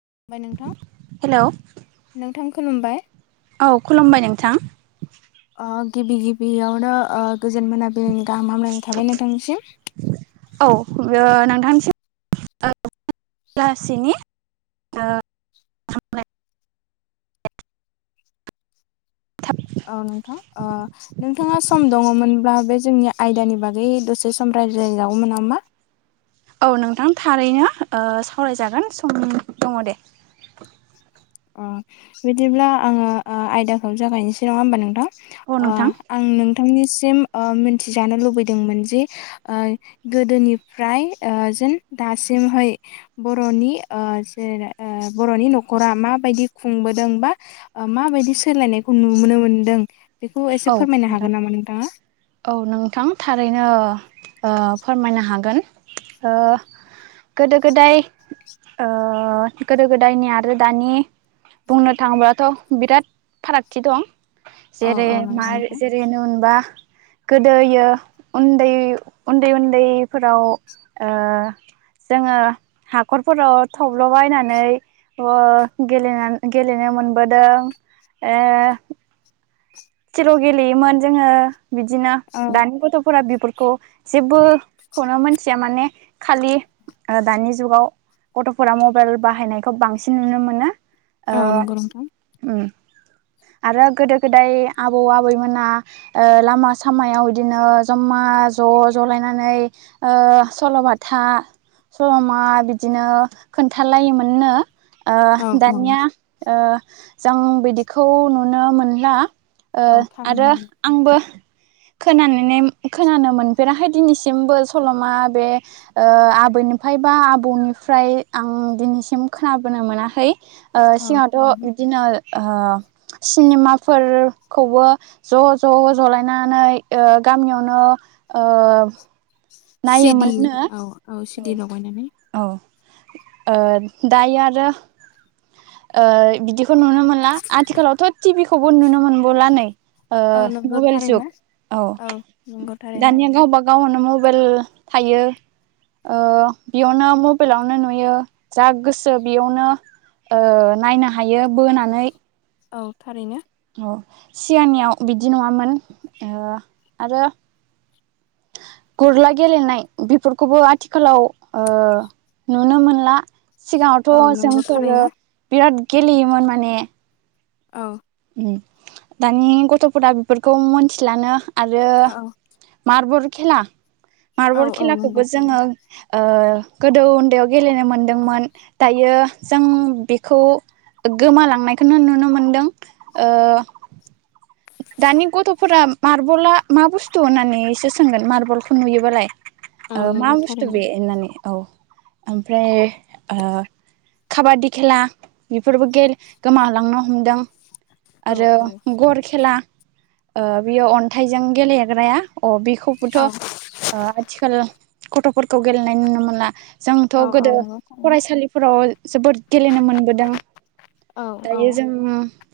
खुमबाय नोंथां हेलौ नोंथां खुलुमबाय औ खुलुमबाय नोंथां‌। ओ गिबि गिबियावनो ओ गोजोन मोनाबिलिनि गाहाम हामलायनाय थाबाय नोंथां निसिम। औ ओ [unintelligible] [unintelligible] औ नोंथां ओ नोंथाङा सम दङमोनब्ला बे जोंनि आयदानि बागै दसे सम रायज्लायजागौमोन नामा? औ नोंथां थारैनो ओ सावरायजागोन सम दङ दे अ बिदिब्ला आङो आयदाखौ जागायनोसै नङा होमबा नोंथां औ आ नोंथां आं नों थांनिसिम ओ मोनथिजानो लुबैदोंमोनजि ओ गोदोनिफ्राय ओ जेन दासिमहै बर'नि ओ जेरै ओ बर'नि न'खरा मा बायदि खुंबोदों बा माबायदि सोलायनायखौ नुबोनो मोनदों बेखौ एसे औ फोरमायनो मेदाम हागोन नामा नोंथाङा? औ नोंथां थारैनो ओ ओ फोरमायनो हागोन ओ गोदो गोदाय ओ गोदो गोदायनि आरो दानि बुंनो थाङोबाथ' बिराद फारागथि दं। औ औ जेरै- नंगौ माइ नोंथां जेरैनो होनबा गोदोयो उन्दै उन्दै उन्दैफोराव ओ जोङो हाखरफोराव थब्ल'बायनानै अ गेलेना गेलेनो मोनबोदों ओ चेल' गेलेयोमोन जोङो बिदिनो औ दानि गथ'फोरा बिफोरखौ जेबो खौनो मोनथिया माने खालि दानि जुगाव गथ'फोरा मबाइल बाहायनायखौ बांसिन नुनो मोनो। ओ औ नंगौ नोंथां ओम आरो गोदो गोदाय आबौ आबैमोना ओ लामा सामायाव बिदिनो ज'मा ज' जलायनानै ओ सल'बाथा समल'मा बिदिनो खोन्थालायोमोननो औ ओ औ दानिया ओ जों बिदिखौ नुनो मोनला ओ औ आरो थारैनो आंबो खोनानानै खोनानो मोनफेराखै दिनैसिमबो सल'मा बे ओ आब बैनिफ्राय बा आबौनिफ्राय आं दिनैसिम खोनाबोनो मोनाखै ओ औ सिङावथ' थारैनो बिदिनो ओ सिनेमाफोर खौबो ज' ज' जलायनानै ओ गामियावनो ओ सिदि नायोमोननो औ औ सिदि लगायनानै औ ओ दायो आरो ओ बिदि फोर नुनो मोनला आथिखालावथ' टिभि खौबो नुनो मोनबावला नै ओ औ नंगौ मबाइल थारैनो जुग। औ नंगौ थारैनो। गाववानो मबाइल थायो। ओ बेयावनो मबाइलावनो नुयो जा गोसो बेयावनो ओ नायनो हायो बोनानै। औ थारैनो। अ सिगांनियाव बिदि नङामोन। ओ आरो गुरला गेलेनाय बेफोरखौबो आथिखालाव ओ नुनो मोनला। औ सिगाङावथ' नंगौ जोंफोरो थारैनो। बिराद गेलेयोमोन माने औ दानि गथ'फोरा बिफोरखौ मोनथिलानो आरो औ मारबुर खेला औ मार्बल औ खेलाखौबो नंगौ थारैनो। जोङो ओ गोदो उन्दैयाव गेलेनो मोनदोंमोन। दायो जों बेखौ गोमालांनायखौनो नुनो मोनदों ओ दानि गथ'फोरा मार्बला मा बुस्थु होननानैसो सोंगोन मार्बलखौ नुयोबालाय। औ ओ मा नंगौ बुस्थु थारैनो बे होननानै औ ओमफ्राय ओ खाबादि खेला बेफोरबो गे गोमालांनो हमदों। औ आरो औ। गर खेला ओ बियो अन्थाइजों गेलेग्राया। अ बिखौबोथ' औ ओ आथिखाल गथ'फोरखौ गेलेनाय नुनो मोना। जोंथ' औ औ गोदो नंगौ थारैनो। फरायसालिफोराव जोबोद गेलेनो मोनबोदों। औ दायो औ। जों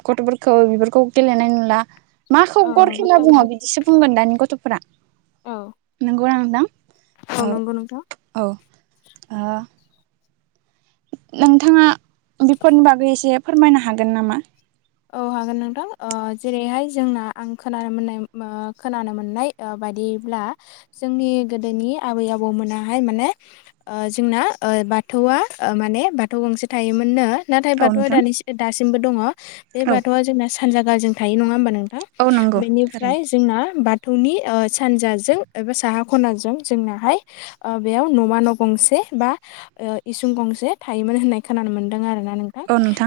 गथ'फोरखौ बिफोरखौ गेलेनाय नुला माखौ औ गर नंगौ खेला थारैनो। बुङो बिदिसो बुंगोन दानि गथ' फ्रा औ [unintelligible] औ नंगौ नोंथां। आ- नोंथाङा बेफोरनि बागै एसे फोरमायनो हागोन नामा? औ हा गोन नोंथां ओ जेरैहाय जोंना आंखोनानो मोननाय खोनानो मोन्नाय बायदिब्ला आ जोंनि गोदोनि आबै आबौमोना हाय माने जोंना ओ बाथौआ माने बाथौ गंसे थायोमोननो। नाथाय औ बाथौआ नोंथां दानि दासिमबो दङ बे औ बाथौआ जोंना सानजा गालजों थायो नङा होमबा नोंथां। औ नों नंगौ बेनिफ्राय थारैनो जोंना बा- थौनि सानजाजों एबा साहा खनाजों जोंनाहाय बेयाव न'मा न' गंसे बा ओ इसुं गंसे थायोमोन होननाय खोनानो मोनदों आरोना। नोंथां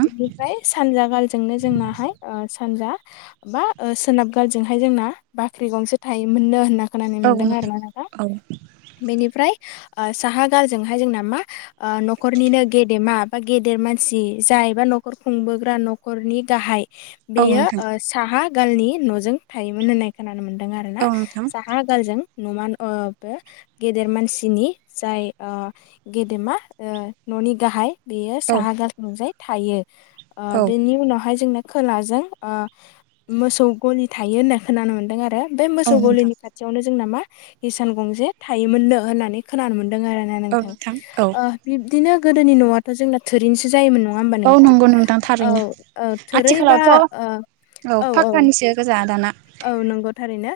इनिफाय सानजा गाल- जोंनो जोंनाहाय ओ सान्जा बा सोनाब गालजोंहाय जोंना बाख्रि गंसे थायोमोन। मोननो होनना खोनानो औ मोनदों आरोना नोंथां। औ बेनिफ्राय ओ साहा गालजों हाय जोंना मा न'खरनिनो गेदेमा बा गेदेर मानसि जायबा न'खर खुंबोग्रा न' नखरनि गाहाय औ बेयो नोंथां साहा गालनि न'जों थायोमोन होननाय खोनानो मोनदों। दों आरो ना औ नोंथां साहा गालजों। नमा न'आबो गेदेर मानसिनि जाय ओ गेदेमा ओ न'नि गाहाय बेयो औ साहा गालथिंजाय थायो। ओ औ बेनि उनावहाय जोंना खोलाजों ओ मोसौ गलि थायो होनना खोनानो मोन्दों आरो। बे औ मोसौ नोंथां गलिनि खाथियावनो जोंना मा हिसान गंसेे थायोमोननो होननानै खोनानो मोनदों। आरोना औ नोंथां औ ओ बिब्दिनो गोदोनि न'वा थ' जोंना थुरिनिसो जायोमोन नङा होमबा औ नोंथां। नंगौ औ थारैनो ओ थोरैबा आथिखालावथ' ओ औ औ। फाक्कानिसो गोजा दाना औ नंगौ थारैनो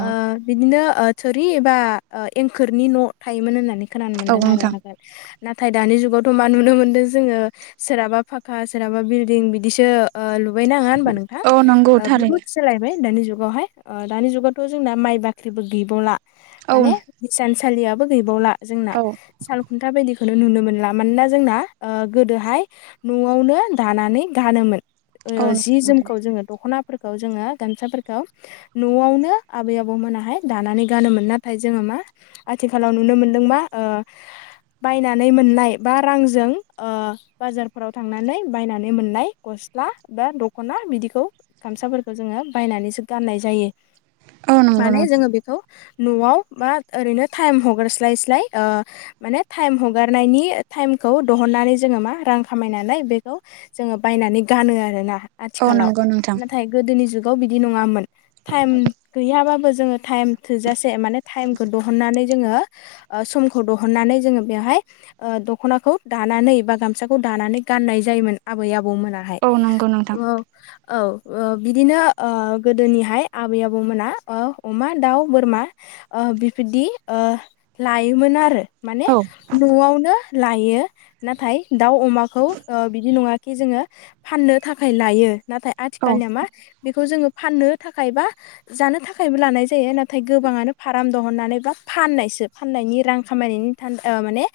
औ ओ बिदिनो ओ थुरि एबा एंखोरनि न' थायोमोन होननानै खोनानो औ मोनदों आरो नोंथां आगोल नाथाय दानि जुगावथ' मा नुनो मोनदों जोङो सोरहाबा फाका सोरहाबा बिलदिं बिदिसो ओ लुबायनाङा होनबा नोंथाङा औ नंगौ ओ थारैनो बहुत सोलायबाय। दानि जुगावहाय ओ दानि जुगावथ' जोंना माइ बाख्रिबो गैबावला औ माने इसान सा लिबो गैबावला जोंना औ साल खुथा बायदि खौनो नुनो मोनला मानोना जोंना ओ गोदोहाय न'आवनो दानानै गानोमोन। औ ओ जि नंगौ नोंथां जोमखौ जोङो दख'नाफोरखौ जोङो गामसाफोरखौ न'आवनो आबै-आबौ मोनाहाय दानानै गानोमोन नाथाय जोङो मा आ थिखालाव नुनो मोनदों मा ओ बायनानै मोननाय बा रांजों ओ बाजारफोराव थांनानै बायनानै मोननाय गस स्ला बा दख'ना बिदिखौ गामसाफोरखौ जोङो बायनानैसो गाननाय जायो औ नंगौ माने जोङो नोंथां बेखौ न'आव बा ओरैनो टाइम हगारस्लाय स्लाय ओ माने टाइम हगारनायनि टाइम खौ दिहुननानै जोङो मा रां खामायनानै बेखौ जोङो बायनानै गानो आरोना। औ आथिखालाव नंगौ नोंथां नाथाय गोदोनि जु गाव बिदि नङामोन। थाइम गैया बाबो जों थाइम थोजासे माने थायेम खौ दिहुनानै जोङो ओ समखौ दिहुननानै बेहाय दख'नाखौ दानानै बा गामसाखौ दा नानै गनाय जायोमोन आबै-आबौ मोनाहाय औ नंगौ नोंथां औ औ ओ बिदिनो ओ गोदोनिहाय आबै-आबौमोना ओ अमा, दाउ, बोरमा ओ बिबायदि ओ ओ लायोमोन आरो माने औ न'आवनो लायो नाथाय दाउ, अमाखौ बिदि नङा खि जोङो फाननो थाखाय लायो नाथाय औ आथिखालनिया मा खौ जोङो फाननो थाखाय बा जानो थाखायबो लानाय जायो नाथाय गोबाङानो फार्म दंहनानै बा फाननायसो फाननायनि रां खामायनायनि माने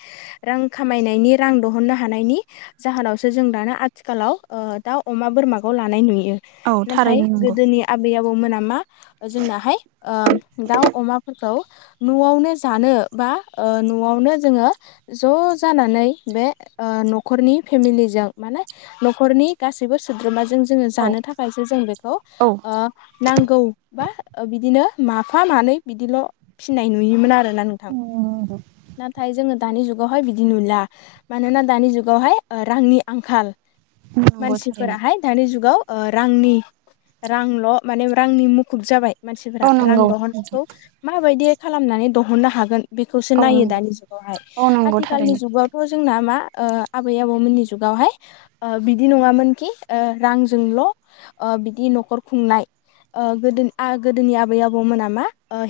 रां खामायनायनि रां दिहुननो हानायनि जाहोनावसो जों दाना आथिखालाव ओ दाउ, अमा, बोरमाखौ लानाय नुयो। औ नाथाय थारैनो नंगौ गोदोनि आबै- आबौ मोना मा जोंनाहाय ओ दाउ, अमाफोरखौ न'आवनो जानो बा ओ न'आवनो जोङो ज' जानानै बे ओ न'खरनि फेमिलिजों माने न'खरनि गासैबो सोद्रोम जों जोङो औ जानो थाखायसो जों बेखौ औ ओ नांगौ बा बिदिनो माफा मानै बिदिल' फिनाय नुयोमोन आरो नोंथां ना नाथाय जोङो दानि जुगावहाय बिदि नुला मानोना दानि जुगावहाय रांनि आंखाल नंगौ थारैनो मानसिफोराहाय दानि जुगाव ओ रांनि रांल' माने रांनि मुखुब जाबाय औ मानसिफोरा रां नंगौ नोंथां दिहुननायखौ माबायदि खालामनानै दिहुननो हागोन। बेखौसो औ नायो नंगौ दानि जुगावहाय औ नंगौ आथिखालनि थारैनो जुगावथ' जोंना मा ओ आबै-आबौमोननि जुगावहाय ओ बिदि नङामोन कि रांजोंल' ओ बिदि न'खर खुंनाय ओ गोदोनि आ गोदोनि आबै-आबौमोना मा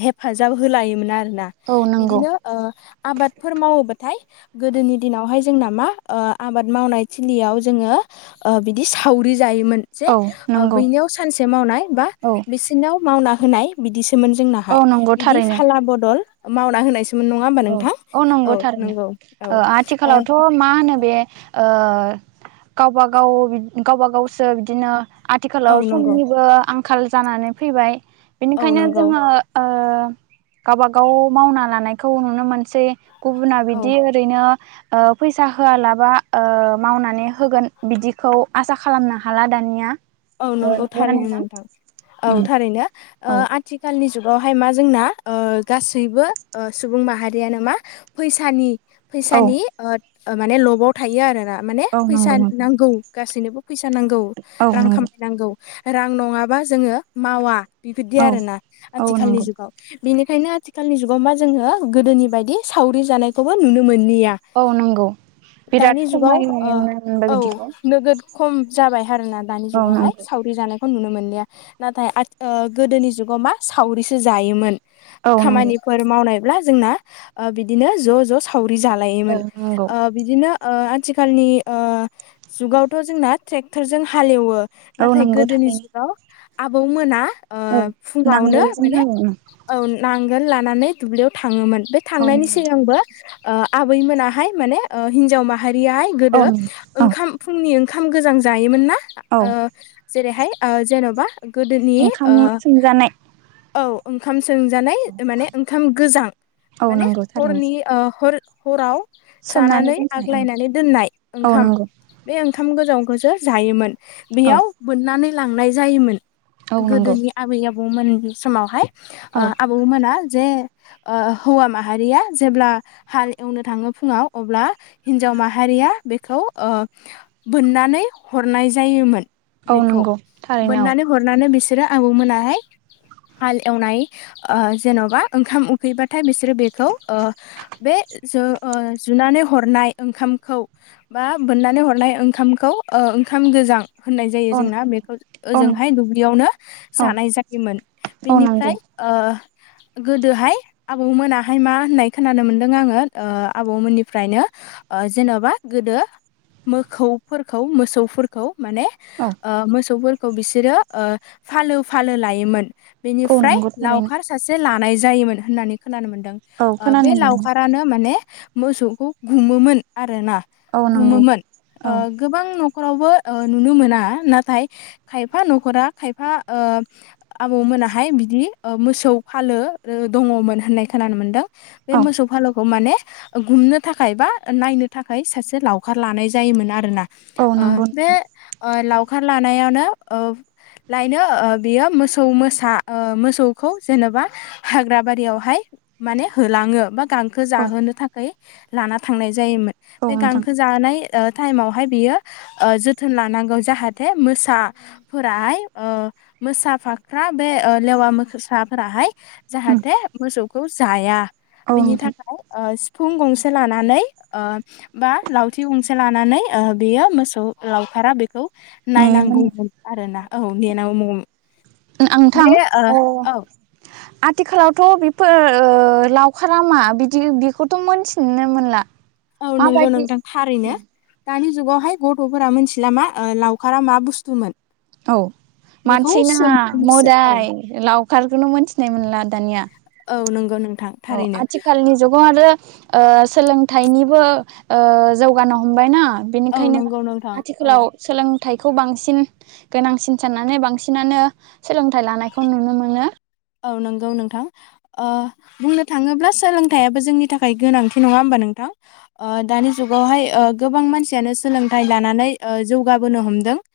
हेफाजाब ओ होलायोमोन आरो ना औ नंगौ बिदिनो ओ आबादफोर मावोबा थाय गोदोनि दिनावहाय जोंना मा ओ आबाद मावनाय थिलियाव जोङो ओ बिदि सावरि जायोमोन जे औ ओ नंगौ बैनियाव सानसे मावनाय बा औ बिसिोरनाव मावना होनाय बिदिसो जोंनाहाय औ नंगौ बिदि थारैनो फाला बदल मावना होनाय औ औ नंगौ थारैनो औ ओ ना ओ आथिखालावथ' मा होनो बे ओ गावब गाव गावब गावसो बिदिनो औ आथिखालाव नंगौ समनिबो आंखाल जानानै फैबाय औ बिनिखायनो नंगौ जोङो ओ गावबा गाव मावना लानायखौ नुनो मोनसै गुबुना औ बिदि ओरैनो ओ फैसा होआलाबा ओ मावनानै होगोन बिदिखौ आसा खालामनो हाला दानिया औ ओ नंगौ नंगौना थारैनो नोंथां औ उम थारैनो ओ औ आथिखालनि जुग बावहाय मा जोंना ओ गासैबो सुबुं माहारियानो मा फैसानि औ फैसानि ओ माने लस लबाव थायो आरो ना माने औ नंगौ फैसा नोंथां नांगौ गासैनोबो फैसा नांगौ औ रां नंगौ खामायनांगौ रां नङाबा जोङो मावा बेबायदि औ आरो ना औ आथिखालनि नंगौ जुगाव बेनिखायनो आथिखालनि जुगाव मा जोङो गोदोनि बायदि सावरि जानायखौबो नुनो मोन मोहैया औ नंगौ बिराद दानि जुगाव खमायनो नुनो मोनबाय औ बिदिखौ नोगोद खम जाबाय आरो ना दानि औ जुगावहाय नंगौ सावरि जानाय खौ नुनो मोनलिया नाथाय आथि ओ गोदोनि जुगाव मा सावरिसो जायोमोन औ नंगौ खामानिफोर मावनायब्ला जोंना ओ बिदिनो ज' ज' सावरि औ जालायोमोन नंगौ ओ बिदिनो ओ आथिखालनि ओ जुगावथ' जोंना ट्रेक्टरजों हालेवो। औ नाथाय नंगौ गोदोनि थारैनो जुगाव आबौ मोना ओ औ फुङावनो नांगोलजों माने हालेवो औ नांगौ। लानानै दुब्लियाव थाङोमोन बे औ थांनायनि नंगौ सिगांबो ओ आबैमोनाहाय माने ओ हिनजाव माहारियाहाय औ गोदो नंगौ औ ओंखाम फुंनि ओंखाम गोजां जायोमोन ना औ ओ जेरैहाय ओ जेन'बा गोदोनि ओंखाम ओ सोमजानाय औ ओंखाम सोंजानाय माने ओंखाम गोजां औ माने नंगौ थारैनो हरनि हर ओ हराव सोमनानै जानानै दोनखानाय औ आग्लायनानै दोननाय औ ओंखाम नंगौ बे ओंखाम गोजां खौसो जायो मोन औ बेयाव बोननानै लांनाय जायो मोन औ नंगौ गोदोनि आबै आबौ आबौमोन समावहाय ओ औ आबौमोना जे हौवा माहारिया जेब्ला हाल एवनो थाङो फुङाव अब्ला हिनजाव माहारिया ओ बेखौ बोननानै हरनाय जायोमोन। औ बेखौ नंगौ थारैनो मोननानै हरनानै बिसोरो आबौ मोनाहाय हाल एवनाय ओ जेन'बा ओंखाम उखैबाथाय बिसोरो बेखौ ओ बे जो ओ जुनानै हरनाय ओंखामखौ बा बोननानै हरनाय ओंखामखौं ओ खाम गोजां। होननाय जायो औ जोंना नंगौ बेखौ औ नंगौ ओजोंहाय दुब्लियावनो औ जानाय जायोमोन औ नंगौ बेनिफ्राय ओ। गोदोहाय आबौमोनाहाय मा होननाय खोनानो मोनदों आङो ओ आबौमोननिफ्रायनो जेन'बा गोदो मोसौफोरखौ मोसौ खौ माने औ ओ मोसौफोरखौ बिसोरो ओ फालो फालो लायोमोन औ बेनिफ्राय नंगौ थारैनो लावखार सासे लानाय जायोमोन होननानै खोनानो मोनदों औ ओ बे खोनानो मोनदों लावखारानो माने मोसौखौ गुमोमोन आरो ना औ नंगौ गुमोनमोन ओ औ गोबां न'खरावबो ओ नुनो मोना नाथाय खायफा न'खरा खायफा ओ आबौमोनाहाय मोसौ फालो दङमोन होननाय खोनानो मोनदों बे औ मोसौ फालो खौ माने गुमनो थाखाय बा नायनो थाखाय सासे लावखार लानाय जायोमोन आरोना। औ नंगौ। [inaudible] नोंथां लावखार लानायावनो लायनो ओ बियो मोसौ ओ मोसा मोसौखौ जेन'बा हाग्रा बारियावहाय माने होलाङो बा गांखो औ जाहोनो थाखाय लाना थांनाय जायोमोन। बे औ नोंथां गांखो जाहोनाय टाइमावहाय बियो ओ जोथोन लानांगौ जाहाथे मोसाफोराहाय मोसाफाख्रा बे ओ लेवा मोसा फोराहाय उम जाहाथे मोसौखौ जाया औ बिनि नोंथां थाखाय ओ फुं गंसे लानानै ओ बा लावथि गंसे लानानै ओ बियो मोसौ लावखारा बेखौ नेयोमोन नायनांगौमोन आरो ना औ नेनांगौ आंथां अ औ [unintelligible] आथिखालावथ' बिफोर ओ लावखारा मा बिदि बेखौथ' मोनथिनो मोनला। औ नंगौ माबायदि नोंथां थारैनो दानि जुगावहाय गथ'फोरा मिथिला मा ओ लावखारा मा बुस्थुमोन औ बेखौ मानसि नाङा सोंफिनोसो औ मोदाय लावखारखौनो मोनथिनाय मोनला दानिया औ नंगौ नोंथां औ थारैनो आथिखालनि जुगाव आरो ओ सोलोंथाइनिबो ओ जौगानो हमबाय ना। औ बेनिखायनो नंगौ नोंथां औ आथिखालाव सोलों थाइखौ बांसिन गोनांसिन साननानै बांसिनानो सोलोंथाइ लानायखौ नुनो मोनो। औ नंगौ नोंथां ओ बुंनो थांङोब्ला सोलोंथाययाबो जोंनि थाखाय गोनांथि नंङा होमबा नोंथां? आ दानि जुगावहाय ओ गोबां मानसियानो सोलोंथाइ लानानै ओ जौगाबोनो हमदों। [inaudible]